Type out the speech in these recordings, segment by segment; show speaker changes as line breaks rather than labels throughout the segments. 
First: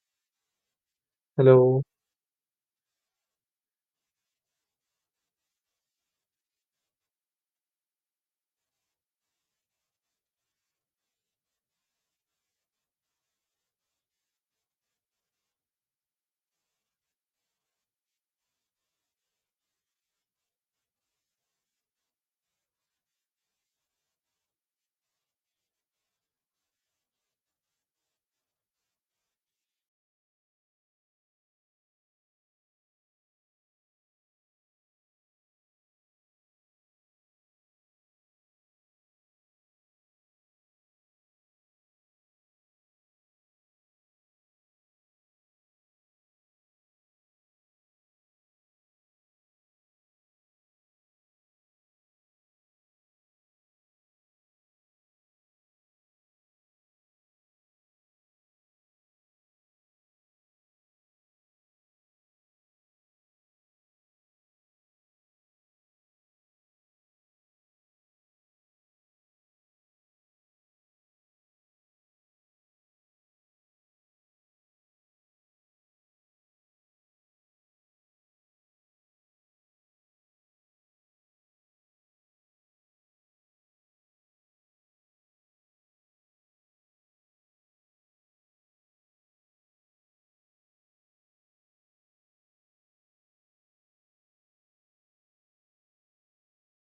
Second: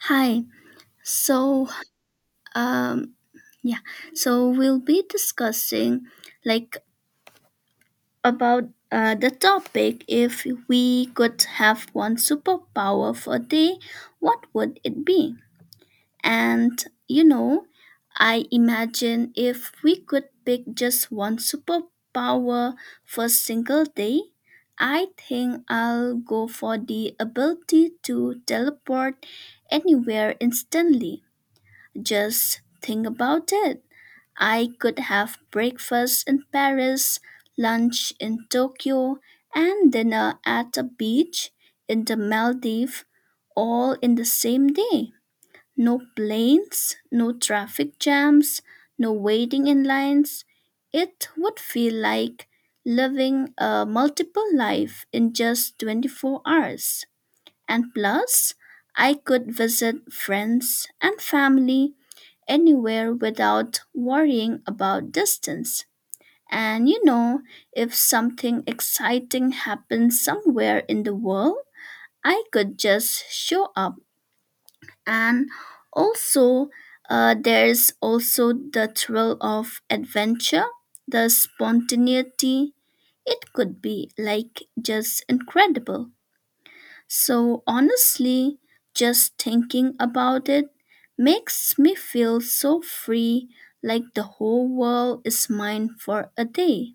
Hi. So,
Hello.
um, yeah. So we'll be discussing like about the topic. If we could have one superpower for a day, what would it be? And you know, I imagine if we could pick just one superpower for a single day, I think I'll go for the ability to teleport anywhere instantly. Just think about it. I could have breakfast in Paris, lunch in Tokyo, and dinner at a beach in the Maldives all in the same day. No planes, no traffic jams, no waiting in lines. It would feel like living a multiple life in just 24 hours. And plus, I could visit friends and family anywhere without worrying about distance. And you know, if something exciting happens somewhere in the world, I could just show up. And also, there's also the thrill of adventure, the spontaneity. It could be like just incredible. So honestly, just thinking about it makes me feel so free, like the whole world is mine for a day.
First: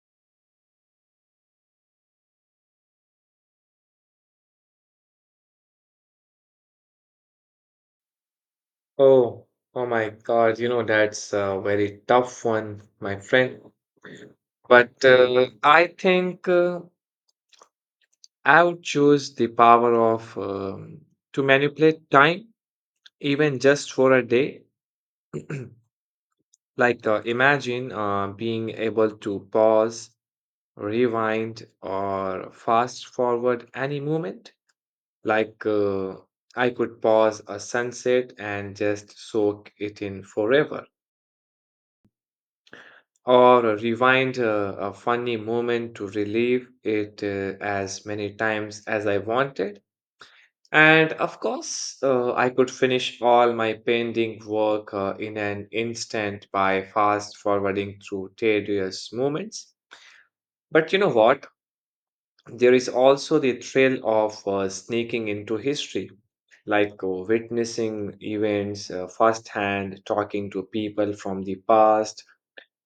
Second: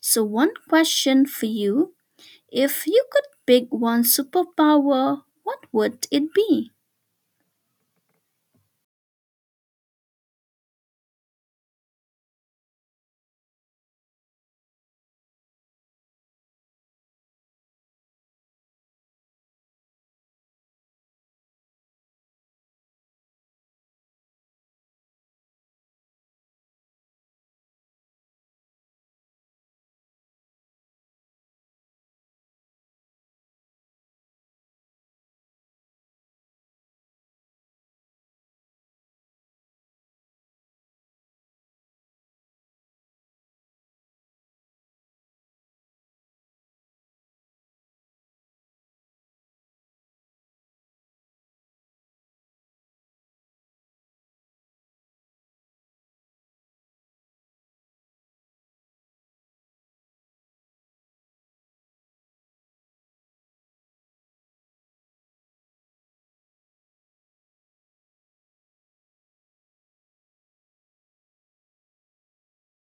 So, one question for you, if you could pick one superpower, what would it be?
Oh, oh my God, you know, that's a very tough one, my friend. But I think I would choose the power of to manipulate time, even just for a day. Imagine being able to pause, rewind, or fast forward any moment. Like, uh, I could pause a sunset and just soak it in forever or rewind a funny moment to relive it as many times as I wanted. And of course, I could finish all my pending work in an instant by fast forwarding through tedious moments. But you know what? There is also the thrill of sneaking into history, like witnessing events firsthand, talking to people from the past,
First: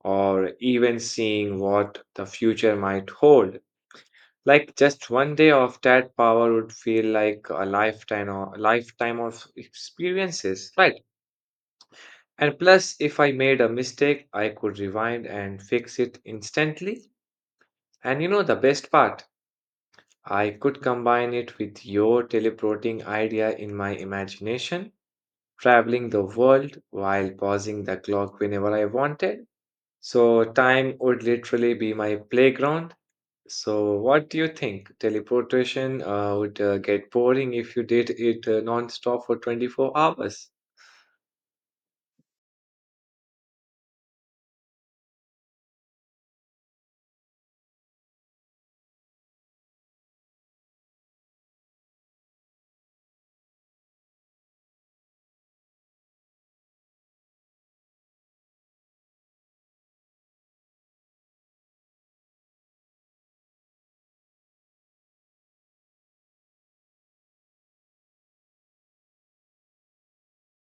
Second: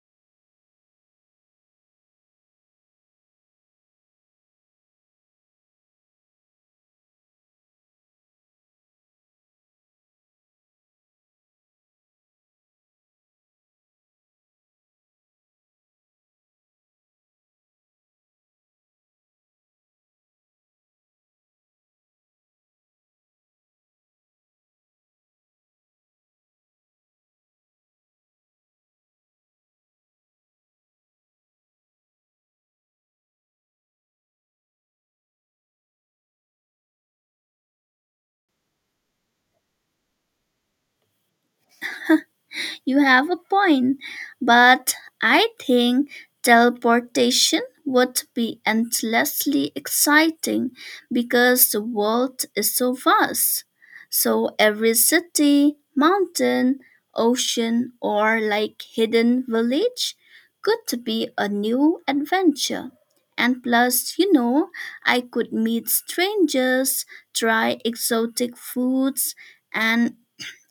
or even seeing what the future might hold. Like just one day of that power would feel like a lifetime or lifetime of experiences, right? And plus, if I made a mistake, I could rewind and fix it instantly. And you know the best part, I could combine it with your teleporting idea in my imagination, traveling the world while pausing the clock whenever I wanted. So time would literally be my playground. So, what do you think? Teleportation would get boring if you did it non-stop for 24 hours.
You have a point, but I think teleportation would be endlessly exciting because the world is so vast. So every city, mountain, ocean, or like hidden village could be a new adventure. And plus, you know, I could meet strangers, try exotic foods, and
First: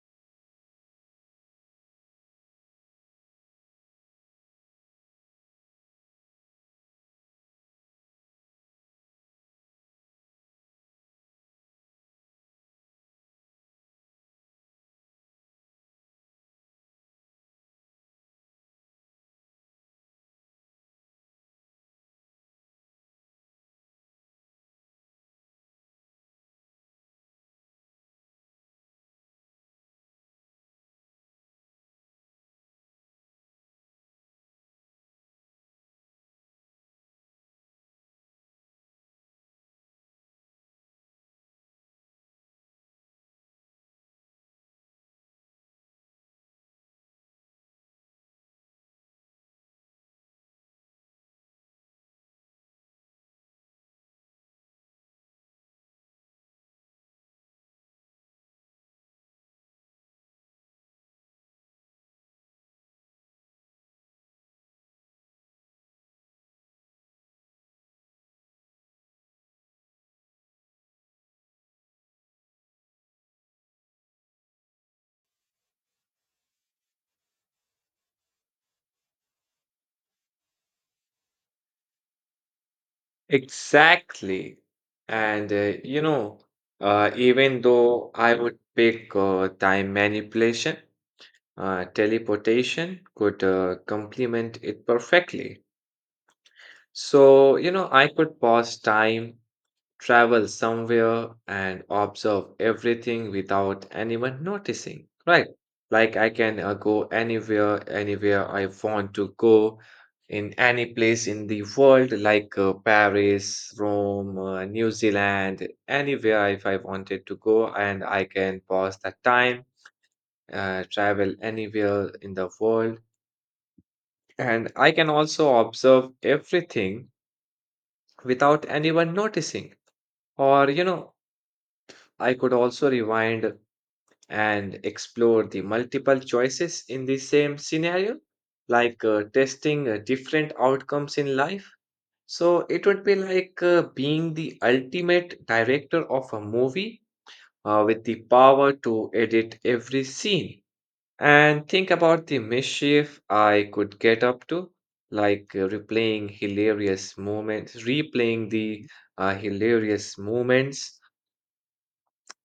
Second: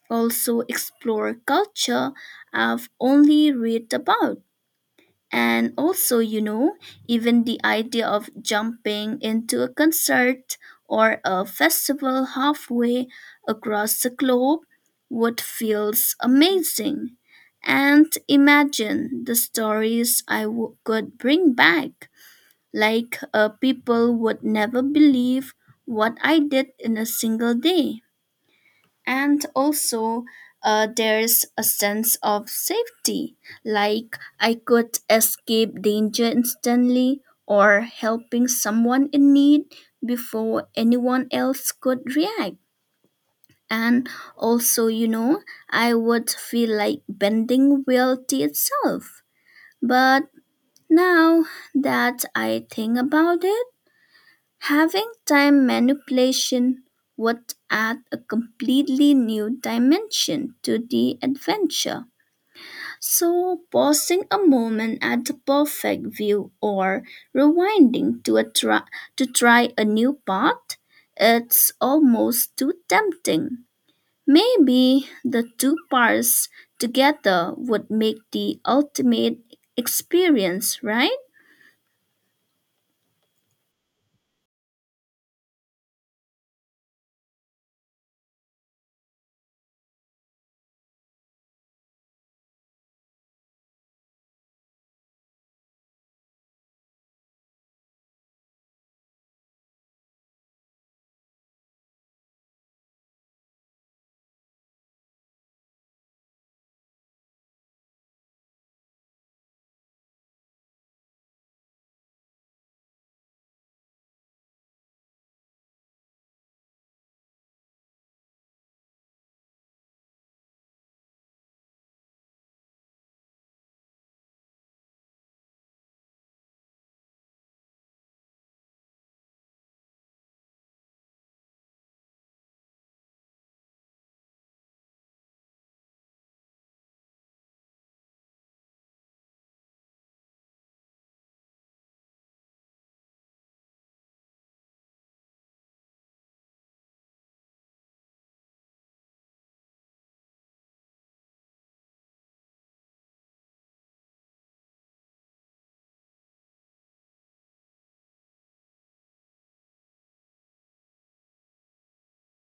also explore culture I've only read about. And also, you know, even the idea of jumping into a concert or a festival halfway across the globe would feels amazing. And imagine the stories could bring back. Like people would never believe what I did in a single day. And also there's a sense of safety, like I could escape danger instantly or helping someone in need before anyone else could react. And also, you know, I would feel like bending reality itself. But now that I think about it, having time manipulation would add a completely new dimension to the adventure. So, pausing a moment at the perfect view or rewinding to, a try, to try a new path, it's almost too tempting. Maybe the two parts together would make the ultimate experience, right?
Exactly. And you know, even though I would pick time manipulation, teleportation could complement it perfectly. So, you know, I could pause time, travel somewhere and observe everything without anyone noticing, right? Like I can go anywhere, anywhere I want to go in any place in the world, like Paris, Rome, New Zealand, anywhere if I wanted to go, and I can pause the time, travel anywhere in the world. And I can also observe everything without anyone noticing. Or, you know, I could also rewind and explore the multiple choices in the same scenario, like testing different outcomes in life. So it would be like being the ultimate director of a movie with the power to edit every scene. And think about the mischief I could get up to, like replaying hilarious moments, replaying the hilarious moments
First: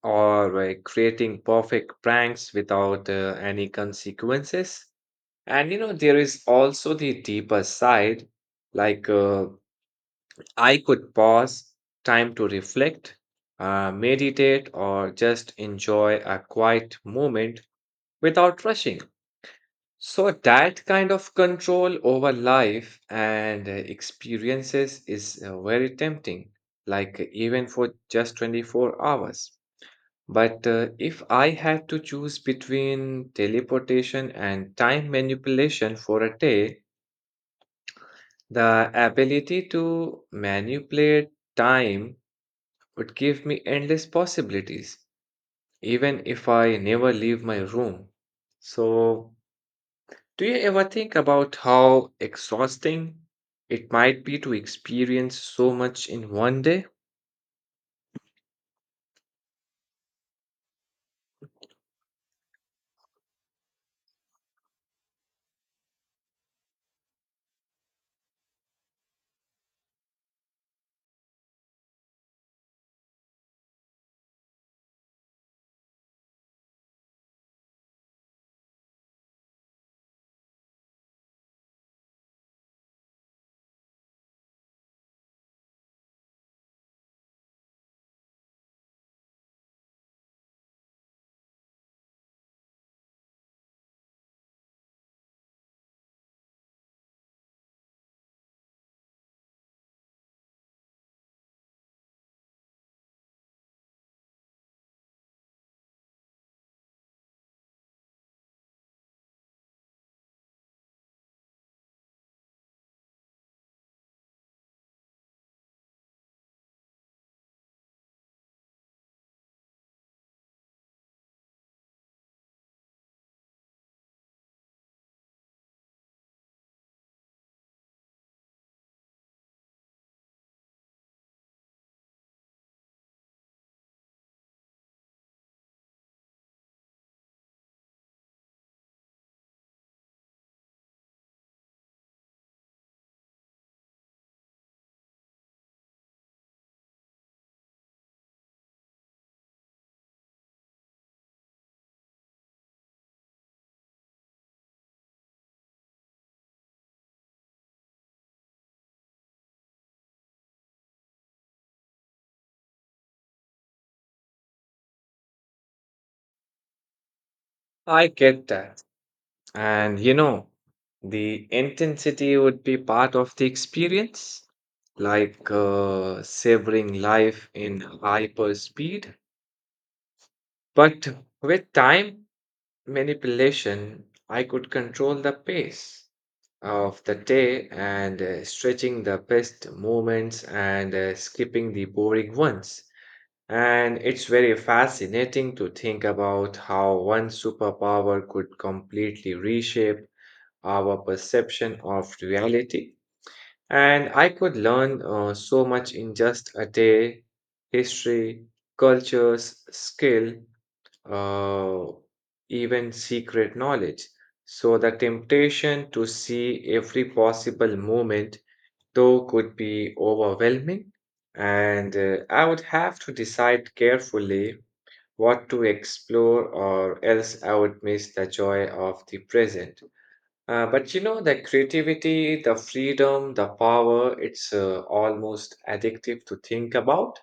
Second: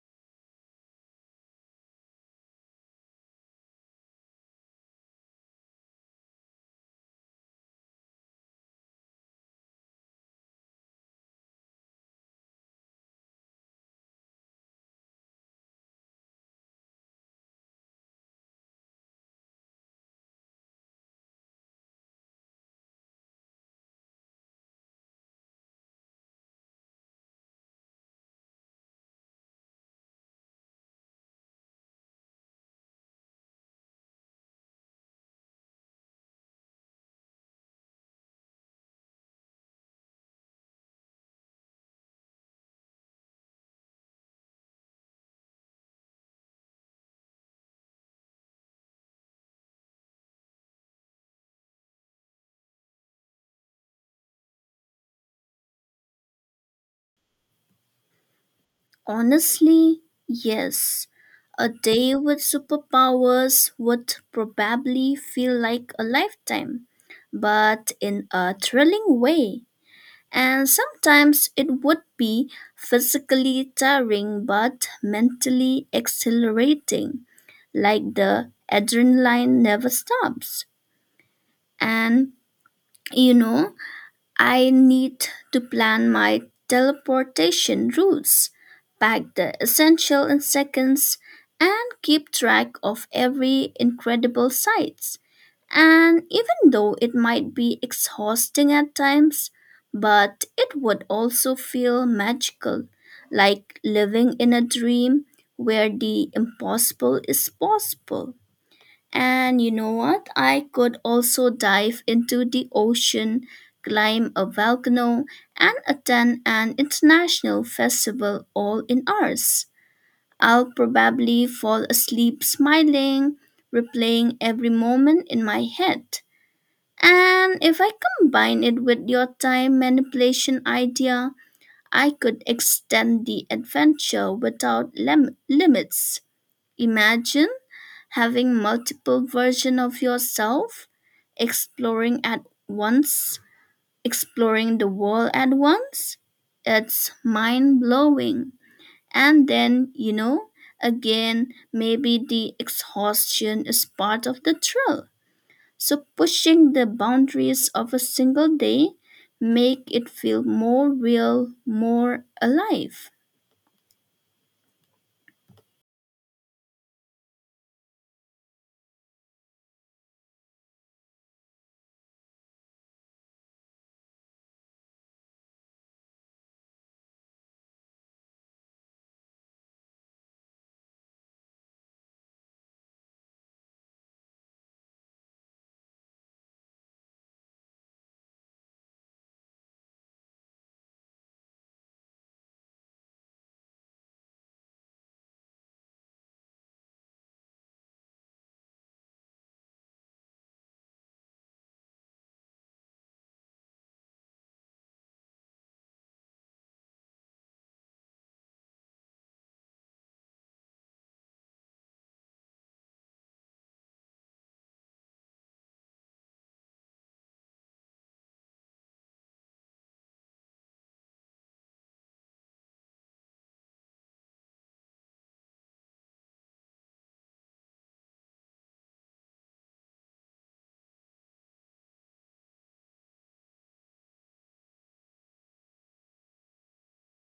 or creating perfect pranks without any consequences. And you know, there is also the deeper side, like I could pause, time to reflect, meditate, or just enjoy a quiet moment without rushing. So, that kind of control over life and experiences is very tempting, like even for just 24 hours. But if I had to choose between teleportation and time manipulation for a day, the ability to manipulate time would give me endless possibilities, even if I never leave my room. So, do you ever think about how exhausting it might be to experience so much in one day?
Honestly, yes. A day with superpowers would probably feel like a lifetime, but in a thrilling way. And sometimes it would be physically tiring but mentally exhilarating, like the adrenaline never stops. And you know, I need to plan my teleportation routes, pack the essential in seconds, and keep track of every incredible sight. And even though it might be exhausting at times, but it would also feel magical, like living in a dream where the impossible is possible. And you know what? I could also dive into the ocean, climb a volcano, and attend an international festival all in hours. I'll probably fall asleep smiling, replaying every moment in my head. And if I combine it with your time manipulation idea, I could extend the adventure without limits. Imagine having multiple versions of yourself, exploring at once, exploring the world at once. It's mind blowing. And then, you know, again, maybe the exhaustion is part of the thrill. So pushing the boundaries of a single day make it feel more real, more alive.
I get that. And you know, the intensity would be part of the experience, like savoring life in hyper speed. But with time manipulation, I could control the pace of the day and stretching the best moments and skipping the boring ones. And it's very fascinating to think about how one superpower could completely reshape our perception of reality. And I could learn so much in just a day, history, cultures, skill, uh, even secret knowledge. So the temptation to see every possible moment, though, could be overwhelming. And I would have to decide carefully what to explore, or else I would miss the joy of the present. But you know, the creativity, the freedom, the power, it's almost addictive to think about.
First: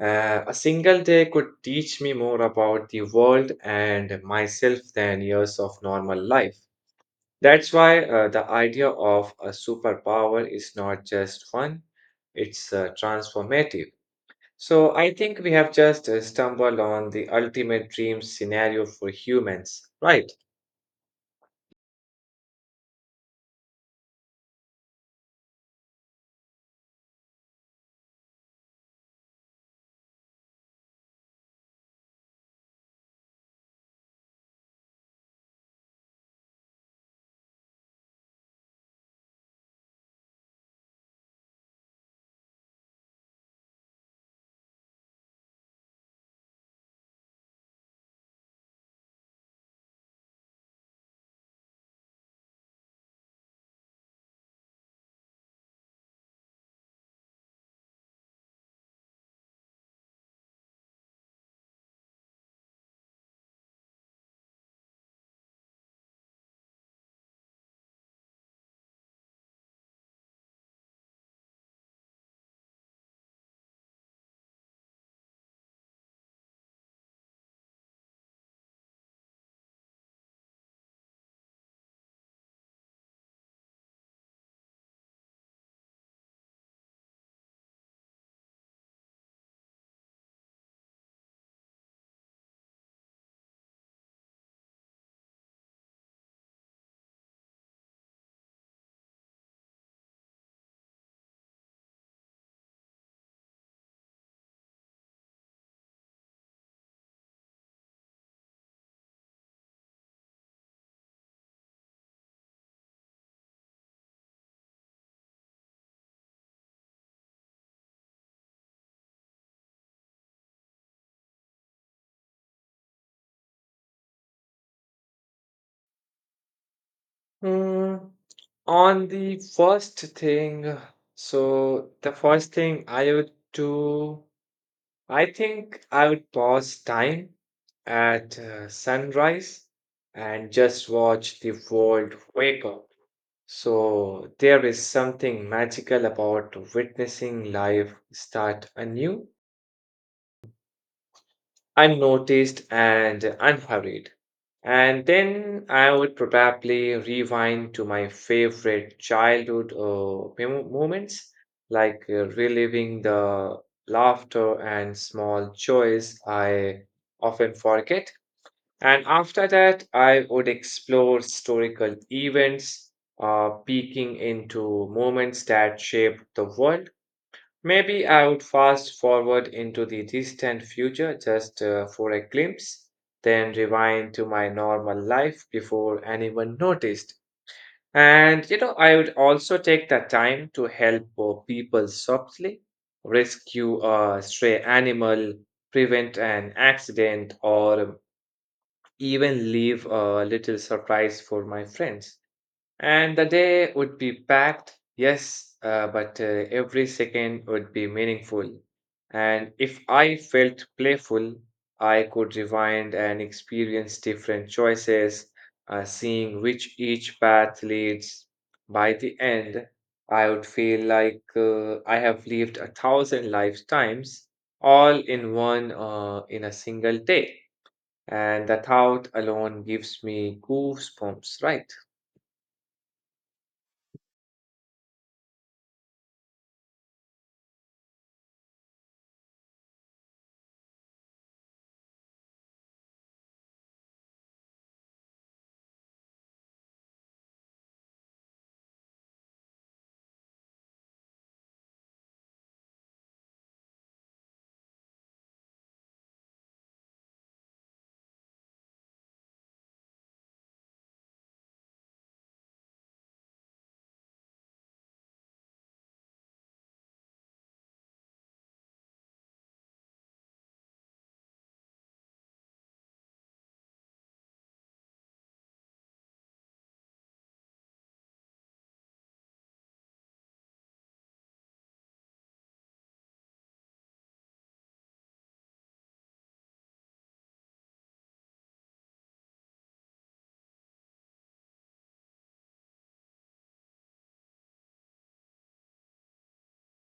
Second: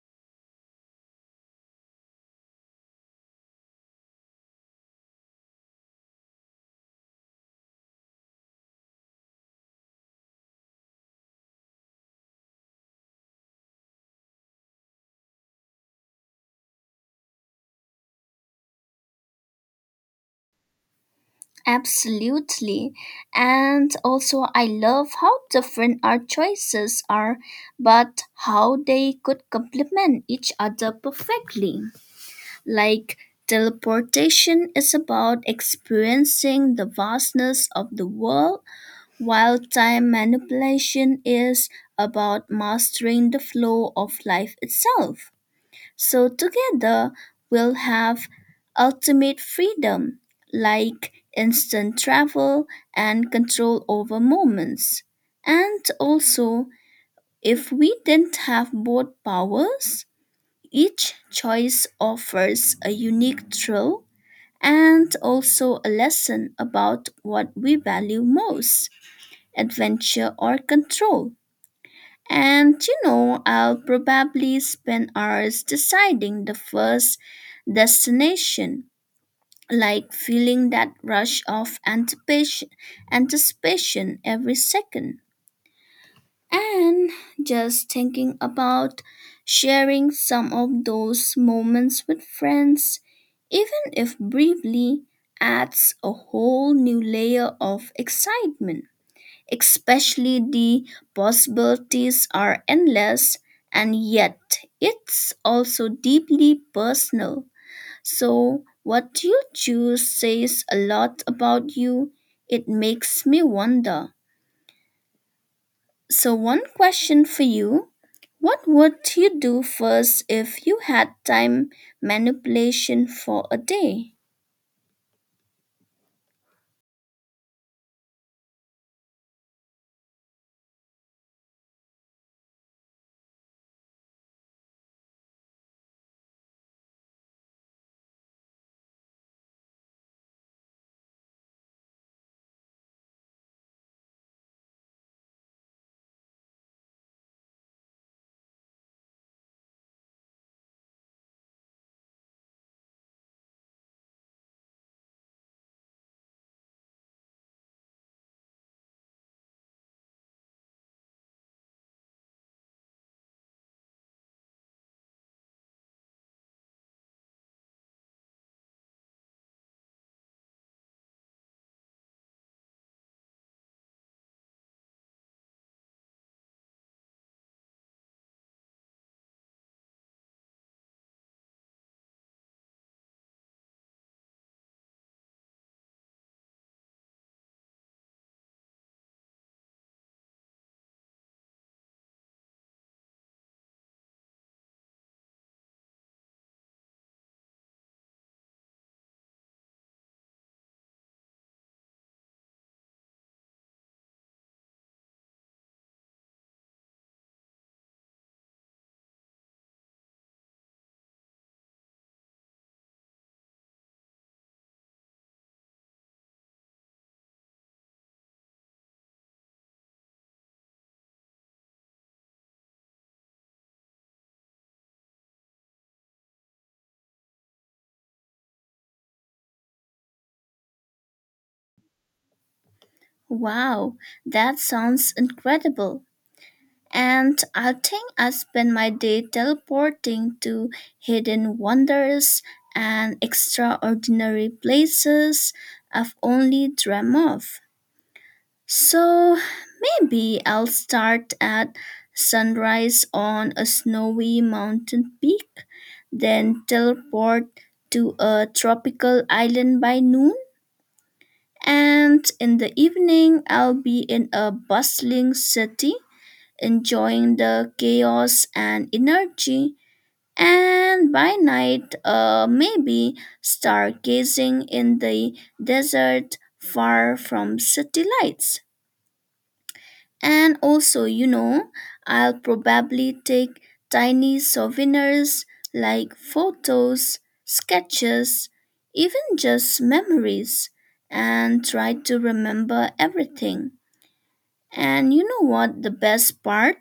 A single day could teach me more about the world and myself than years of normal life. That's why the idea of a superpower is not just fun, it's transformative. So I think we have just stumbled on the ultimate dream scenario for humans, right?
Absolutely. And also, I love how different our choices are, but how they could complement each other perfectly. Like, teleportation is about experiencing the vastness of the world, while time manipulation is about mastering the flow of life itself. So together we'll have ultimate freedom, like instant travel and control over moments. And also, if we didn't have both powers, each choice offers a unique thrill and also a lesson about what we value most, adventure or control. And you know, I'll probably spend hours deciding the first destination, like feeling that rush of anticipation every second. And just thinking about sharing some of those moments with friends, even if briefly, adds a whole new layer of excitement, especially the possibilities are endless and yet it's also deeply personal. So, what you choose says a lot about you. It makes me wonder. So, one question for you, what would you do first if you had time manipulation for a day?
Hmm. On the first thing, so the first thing I would do, I think I would pause time at sunrise and just watch the world wake up. So there is something magical about witnessing life start anew, unnoticed and unhurried. And then I would probably rewind to my favorite childhood moments, like reliving the laughter and small joys I often forget. And after that, I would explore historical events, peeking into moments that shaped the world. Maybe I would fast forward into the distant future just for a glimpse, then rewind to my normal life before anyone noticed. And you know, I would also take the time to help people softly, rescue a stray animal, prevent an accident, or even leave a little surprise for my friends. And the day would be packed, yes, but every second would be meaningful. And if I felt playful, I could rewind and experience different choices, seeing which each path leads. By the end, I would feel like I have lived a thousand lifetimes, all in one, in a single day. And the thought alone gives me goosebumps, right?
Wow, that sounds incredible. And I think I spend my day teleporting to hidden wonders and extraordinary places I've only dreamt of. So maybe I'll start at sunrise on a snowy mountain peak, then teleport to a tropical island by noon, and in the evening I'll be in a bustling city enjoying the chaos and energy, and by night, maybe stargazing in the desert far from city lights. And also, you know, I'll probably take tiny souvenirs like photos, sketches, even just memories, and try to remember everything. And you know what the best part?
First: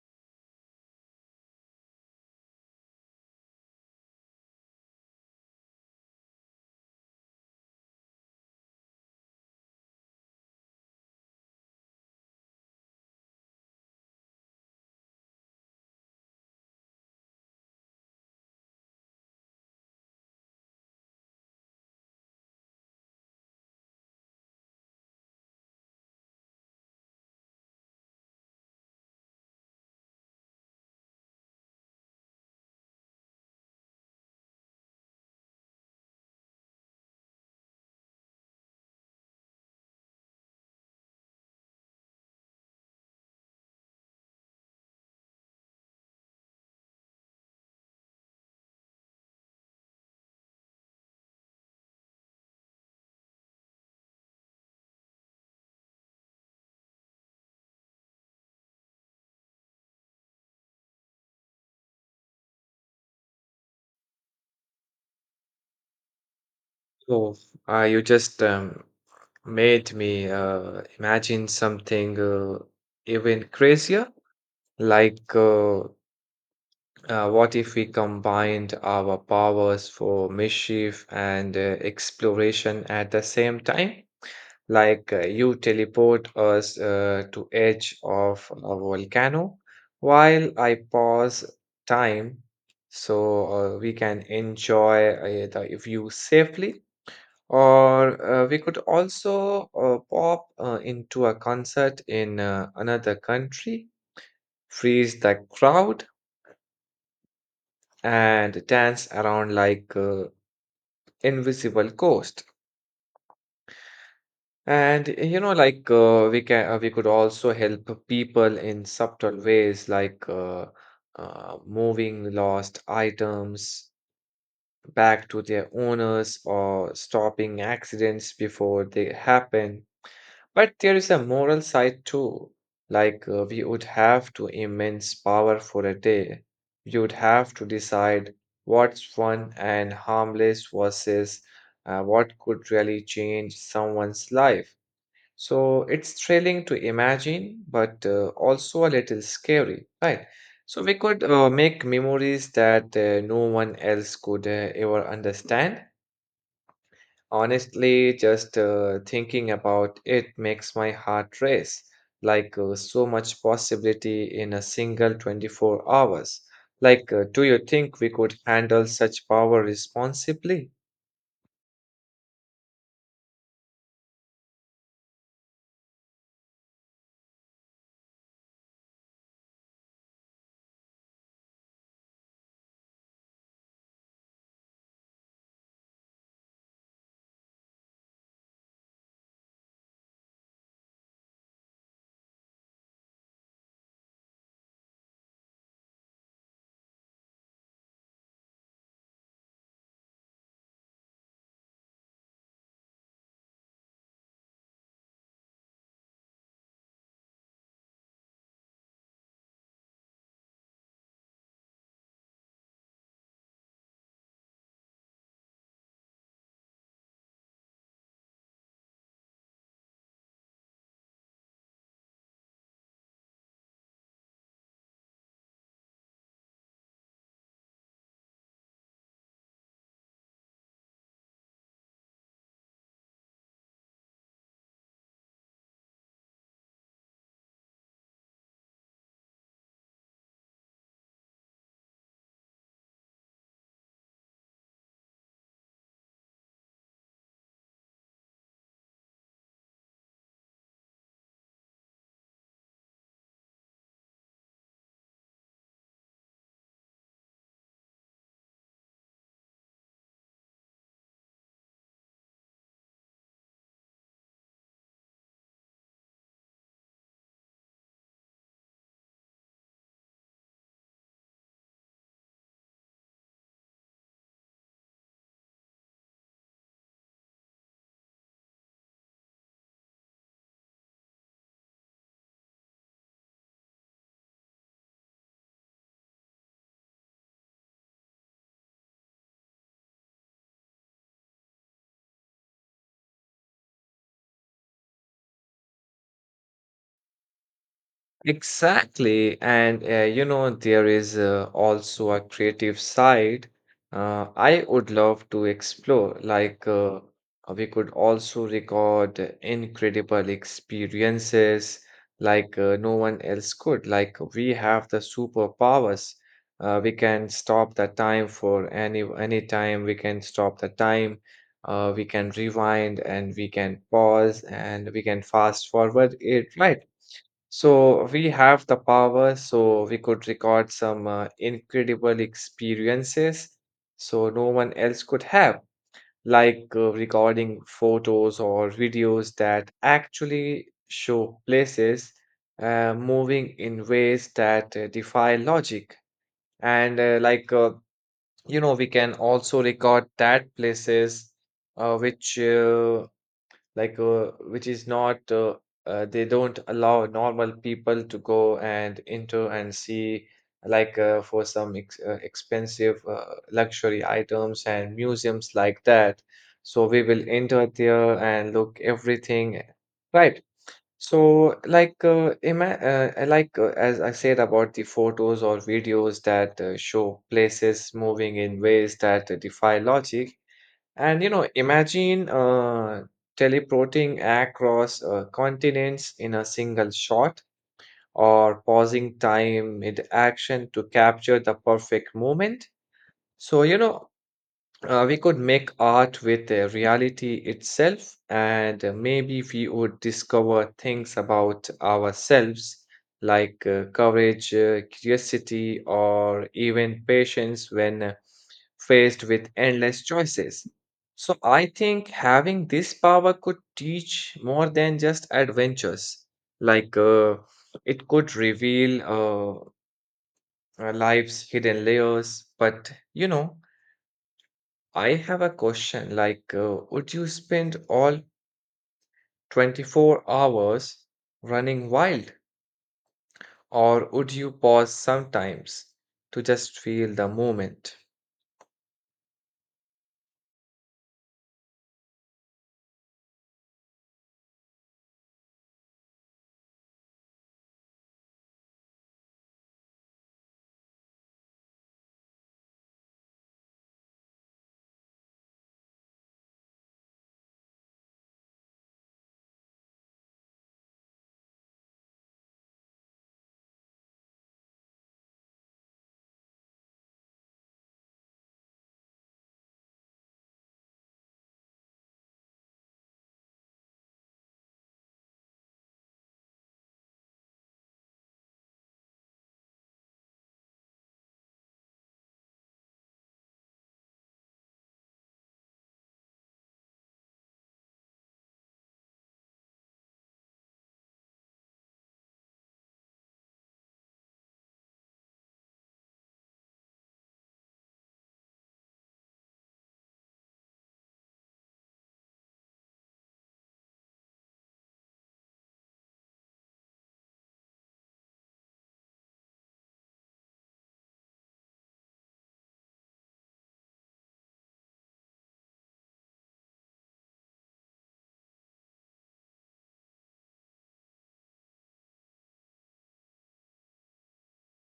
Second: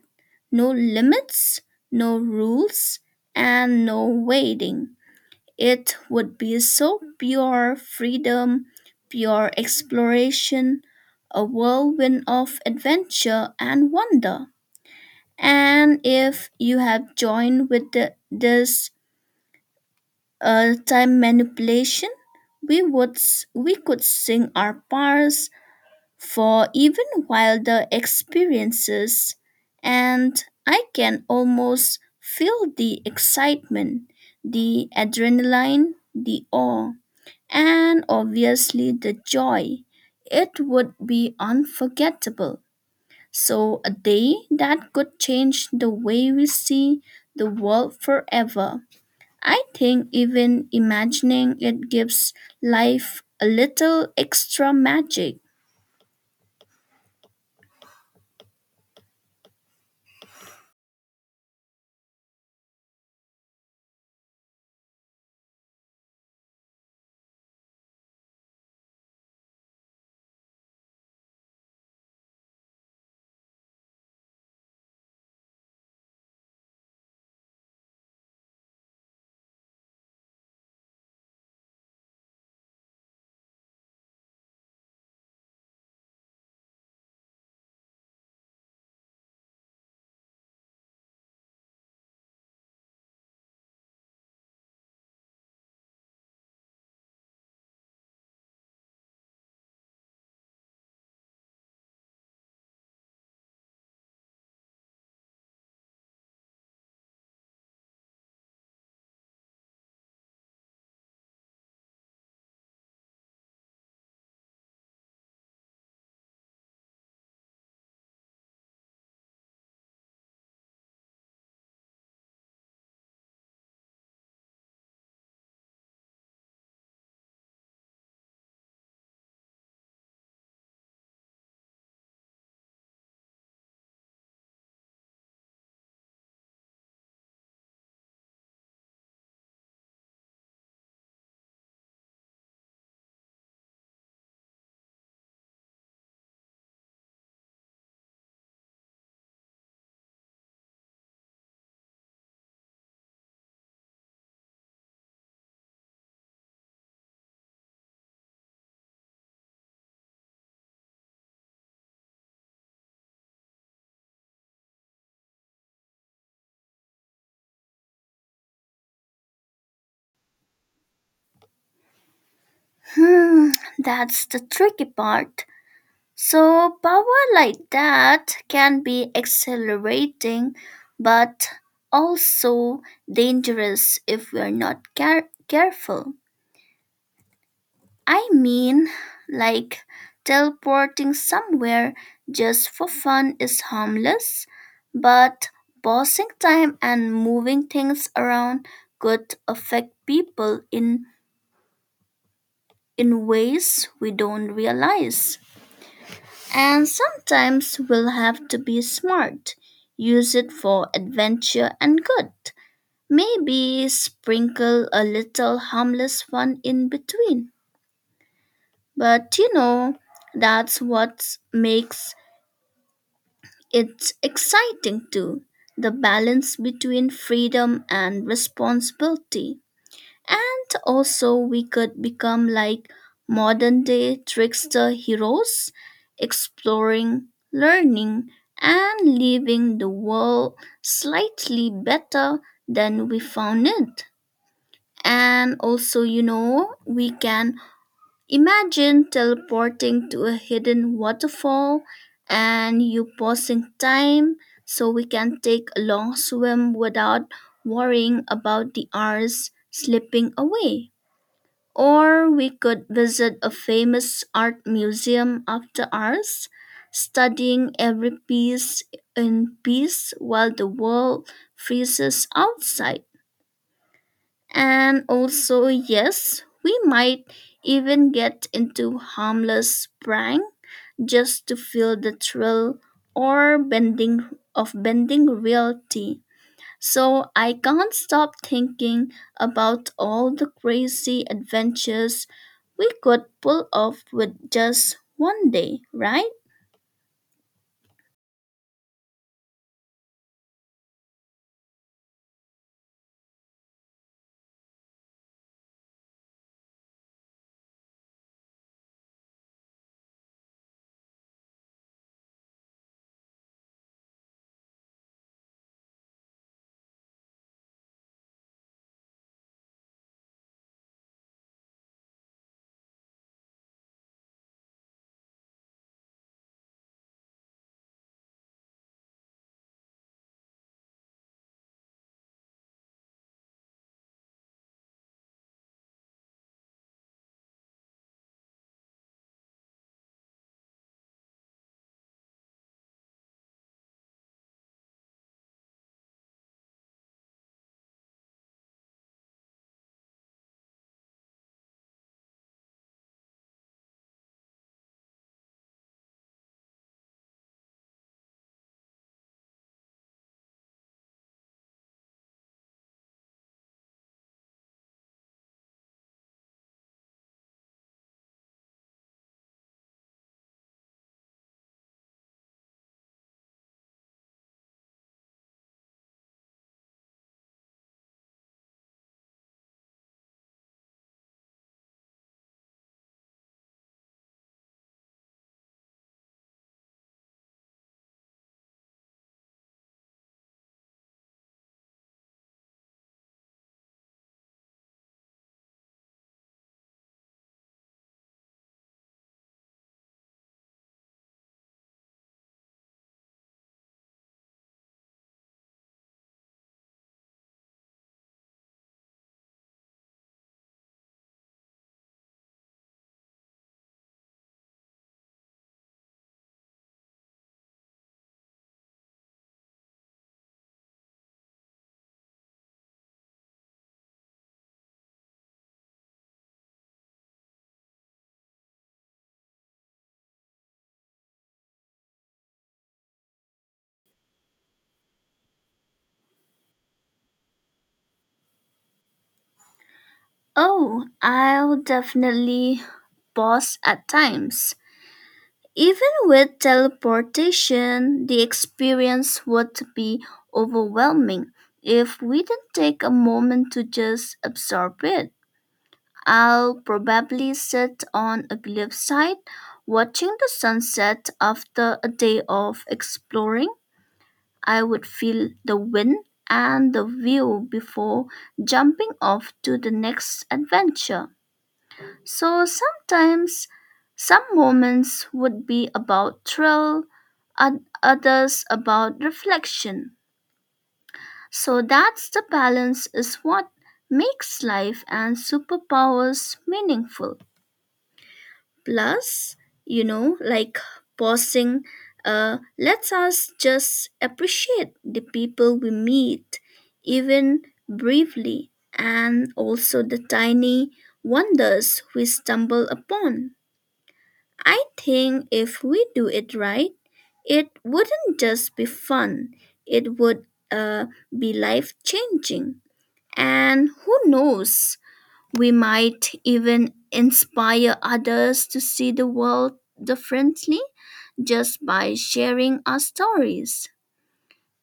No limits, no rules, and no waiting. It would be so pure freedom, pure exploration, a whirlwind of adventure and wonder. And if you have joined with the, this time manipulation, we could sing our parts for even wilder experiences, and I can almost feel the excitement, the adrenaline, the awe, and obviously the joy. It would be unforgettable. So, a day that could change the way we see the world forever. I think even imagining it gives life a little extra magic.
So, you just made me imagine something even crazier. Like, uh, what if we combined our powers for mischief and exploration at the same time? You teleport us to edge of a volcano, while I pause time so we can enjoy the view safely. Or we could also pop into a concert in another country, freeze the crowd, and dance around like invisible ghost. And you know, like we could also help people in subtle ways, like moving lost items back to their owners or stopping accidents before they happen. But there is a moral side too. We would have to immense power for a day. We would have to decide what's fun and harmless versus what could really change someone's life. So it's thrilling to imagine, but also a little scary, right? So we could make memories that no one else could ever understand. Honestly, just thinking about it makes my heart race, like so much possibility in a single 24 hours. Do you think we could handle such power responsibly?
Hmm, that's the tricky part. So, power like that can be exhilarating, but also dangerous if we're not careful. I mean, like teleporting somewhere just for fun is harmless, but pausing time and moving things around could affect people in ways we don't realize. And sometimes we'll have to be smart, use it for adventure and good. Maybe sprinkle a little harmless fun in between. But you know, that's what makes it exciting too, the balance between freedom and responsibility. And also, we could become like modern day trickster heroes, exploring, learning, and leaving the world slightly better than we found it. And also, you know, we can imagine teleporting to a hidden waterfall and you pausing time so we can take a long swim without worrying about the hours slipping away. Or we could visit a famous art museum after ours, studying every piece in peace while the world freezes outside. And also, yes, we might even get into harmless prank just to feel the thrill or bending reality. So I can't stop thinking about all the crazy adventures we could pull off with just one day, right?
Exactly. And you know, there is also a creative side I would love to explore. We could also record incredible experiences like no one else could. Like, we have the superpowers. We can stop the time for any time. We can stop the time. We can rewind and we can pause and we can fast forward it, right? So we have the power, so we could record some incredible experiences so no one else could have, like recording photos or videos that actually show places moving in ways that defy logic. And you know, we can also record that places uh, which uh, which is not they don't allow normal people to go and enter and see like for some ex expensive luxury items and museums like that. So we will enter there and look everything, right? So like ima I like as I said about the photos or videos that show places moving in ways that defy logic. And you know, imagine teleporting across continents in a single shot or pausing time mid action to capture the perfect moment. So, you know, we could make art with reality itself, and maybe we would discover things about ourselves like courage, curiosity, or even patience when faced with endless choices. So, I think having this power could teach more than just adventures. Like, uh, it could reveal our life's hidden layers, but you know, I have a question like, would you spend all 24 hours running wild, or would you pause sometimes to just feel the moment?
Oh, I'll definitely pause at times. Even with teleportation, the experience would be overwhelming if we didn't take a moment to just absorb it. I'll probably sit on a cliffside watching the sunset after a day of exploring. I would feel the wind and the view before jumping off to the next adventure. So sometimes some moments would be about thrill, others about reflection. So that's the balance is what makes life and superpowers meaningful. Plus, you know, like pausing lets us just appreciate the people we meet, even briefly, and also the tiny wonders we stumble upon. I think if we do it right, it wouldn't just be fun, it would uh, be life changing. And who knows, we might even inspire others to see the world differently just by sharing our stories.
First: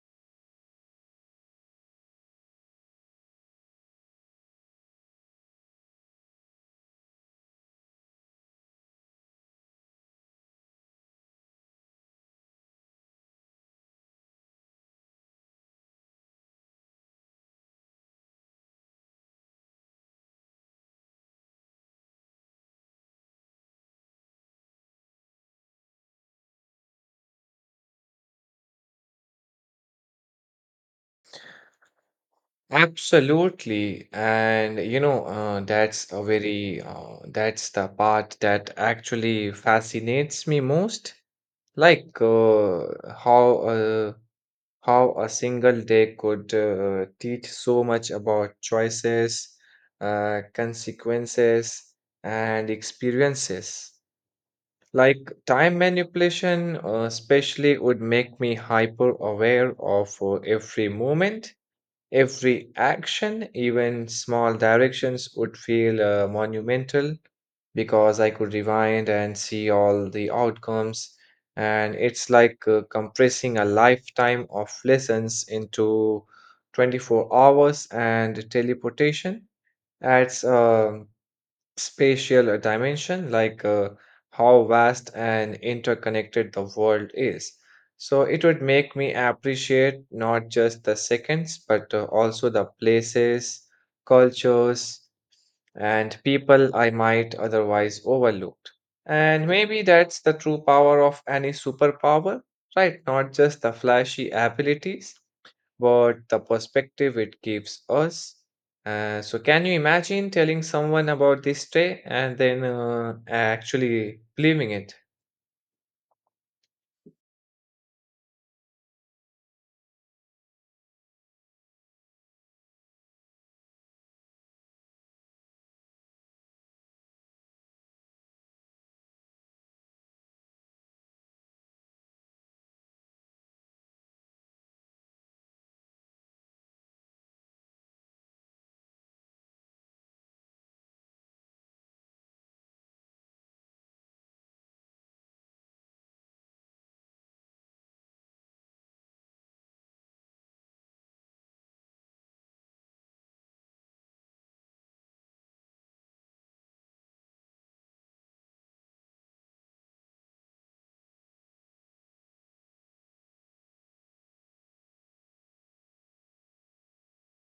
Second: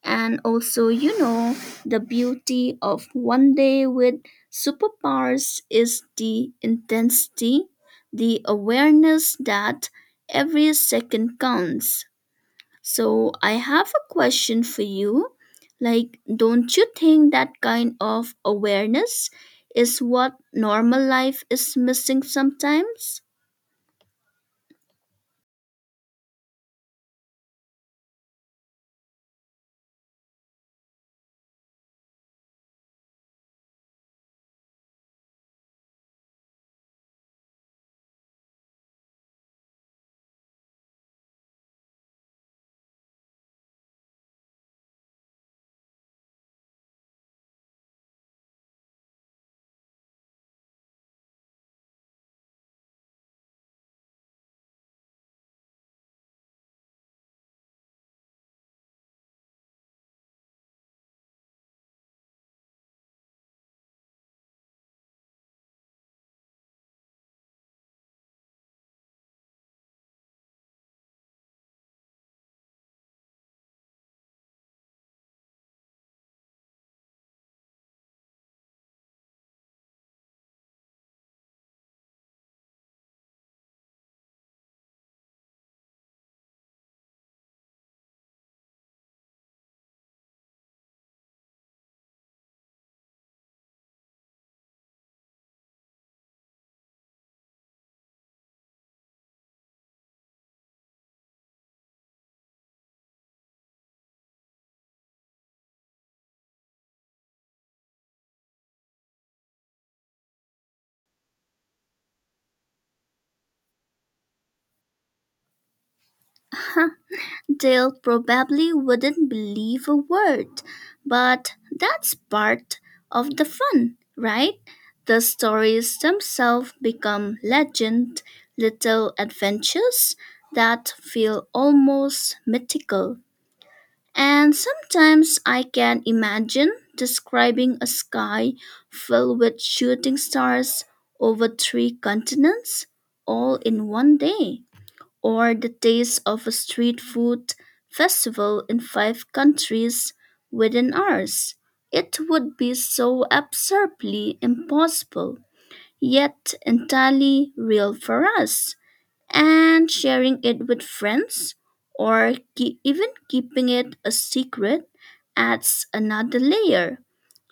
And also, you know, the beauty of one day with superpowers is the intensity, the awareness that every second counts. So I have a question for you. Like, don't you think that kind of awareness is what normal life is missing sometimes?
Absolutely. And you know, that's that's the part that actually fascinates me most. Like, uh, how, uh, how a single day could teach so much about choices, consequences, and experiences. Like time manipulation, especially, would make me hyper aware of every moment. Every action, even small directions, would feel monumental because I could rewind and see all the outcomes. And it's like compressing a lifetime of lessons into 24 hours, and teleportation adds a spatial dimension, like how vast and interconnected the world is. So it would make me appreciate not just the seconds, but also the places, cultures, and people I might otherwise overlooked. And maybe that's the true power of any superpower, right? Not just the flashy abilities, but the perspective it gives us. So, can you imagine telling someone about this day and then actually believing it?
They'll probably wouldn't believe a word, but that's part of the fun, right? The stories themselves become legend, little adventures that feel almost mythical. And sometimes I can imagine describing a sky filled with shooting stars over 3 continents all in one day, or the taste of a street food festival in 5 countries within ours. It would be so absurdly impossible, yet entirely real for us, and sharing it with friends or even keeping it a secret adds another layer,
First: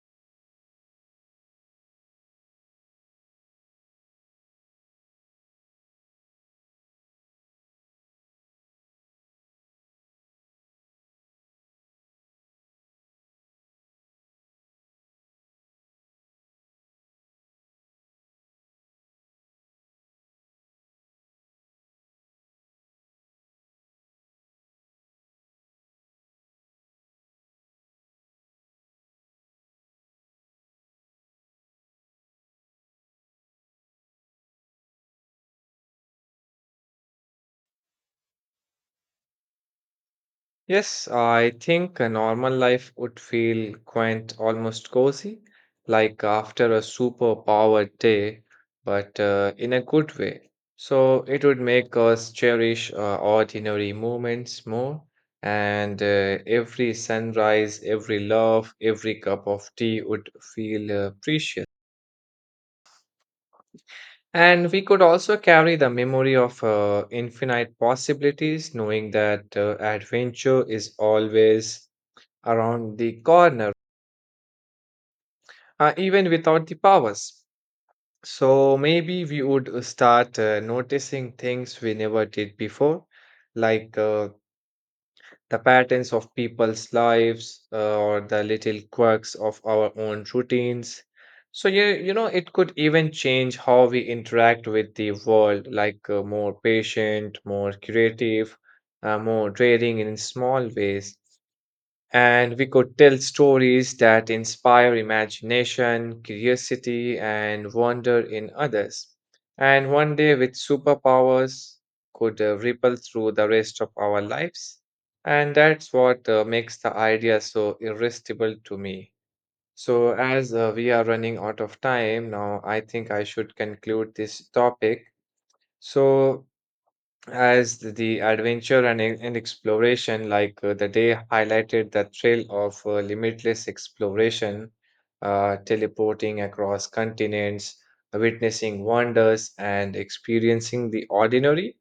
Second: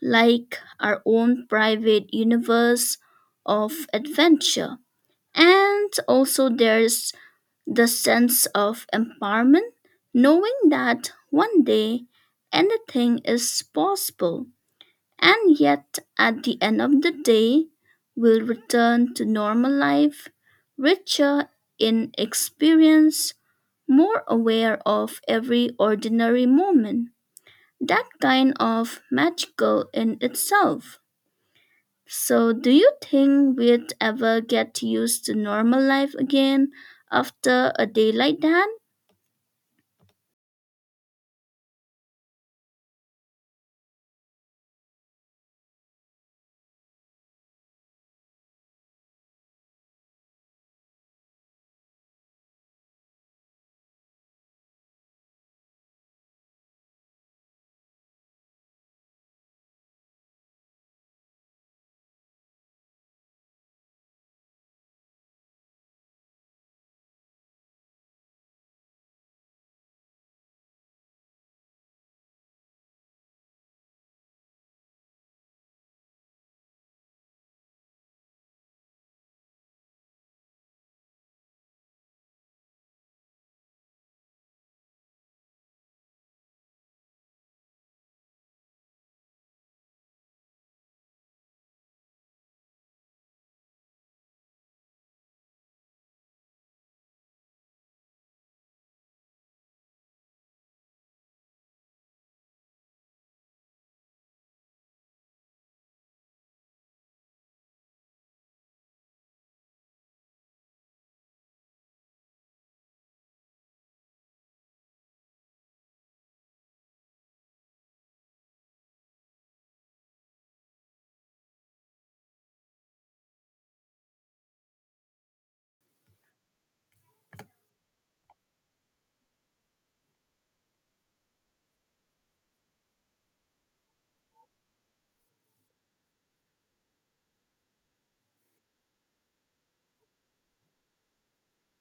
like our own private universe of adventure. And also, there's the sense of empowerment, knowing that one day anything is possible. And yet, at the end of the day, we'll return to normal life, richer in experience, more aware of every ordinary moment. That kind of magical in itself. So, do you think we'd ever get used to normal life again after a day like that?
Yes, I think a normal life would feel quaint, almost cozy, like after a super powered day, but in a good way. So it would make us cherish ordinary moments more, and every sunrise, every love, every cup of tea would feel precious. And we could also carry the memory of infinite possibilities, knowing that adventure is always around the corner, even without the powers. So maybe we would start noticing things we never did before, like the patterns of people's lives or the little quirks of our own routines. So you know, it could even change how we interact with the world, like more patient, more creative, more daring in small ways, and we could tell stories that inspire imagination, curiosity, and wonder in others. And one day, with superpowers, could ripple through the rest of our lives. And that's what makes the idea so irresistible to me. So, as we are running out of time now, I think I should conclude this topic. So, as the adventure and and exploration, like the day highlighted the thrill of limitless exploration, teleporting across continents, witnessing wonders, and experiencing the ordinary,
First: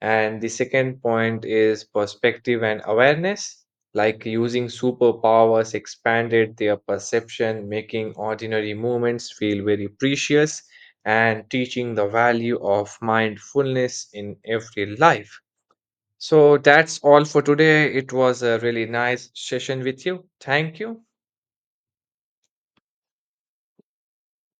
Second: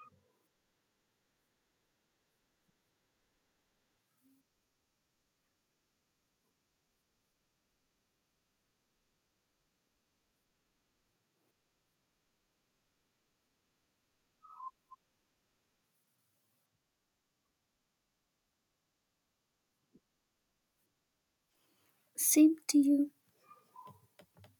and the second point is perspective and awareness, using superpowers expanded their perception, making ordinary moments feel very precious and teaching the value of mindfulness in every life. So that's all for today. It was a really nice session with you. Thank you.
Same to you.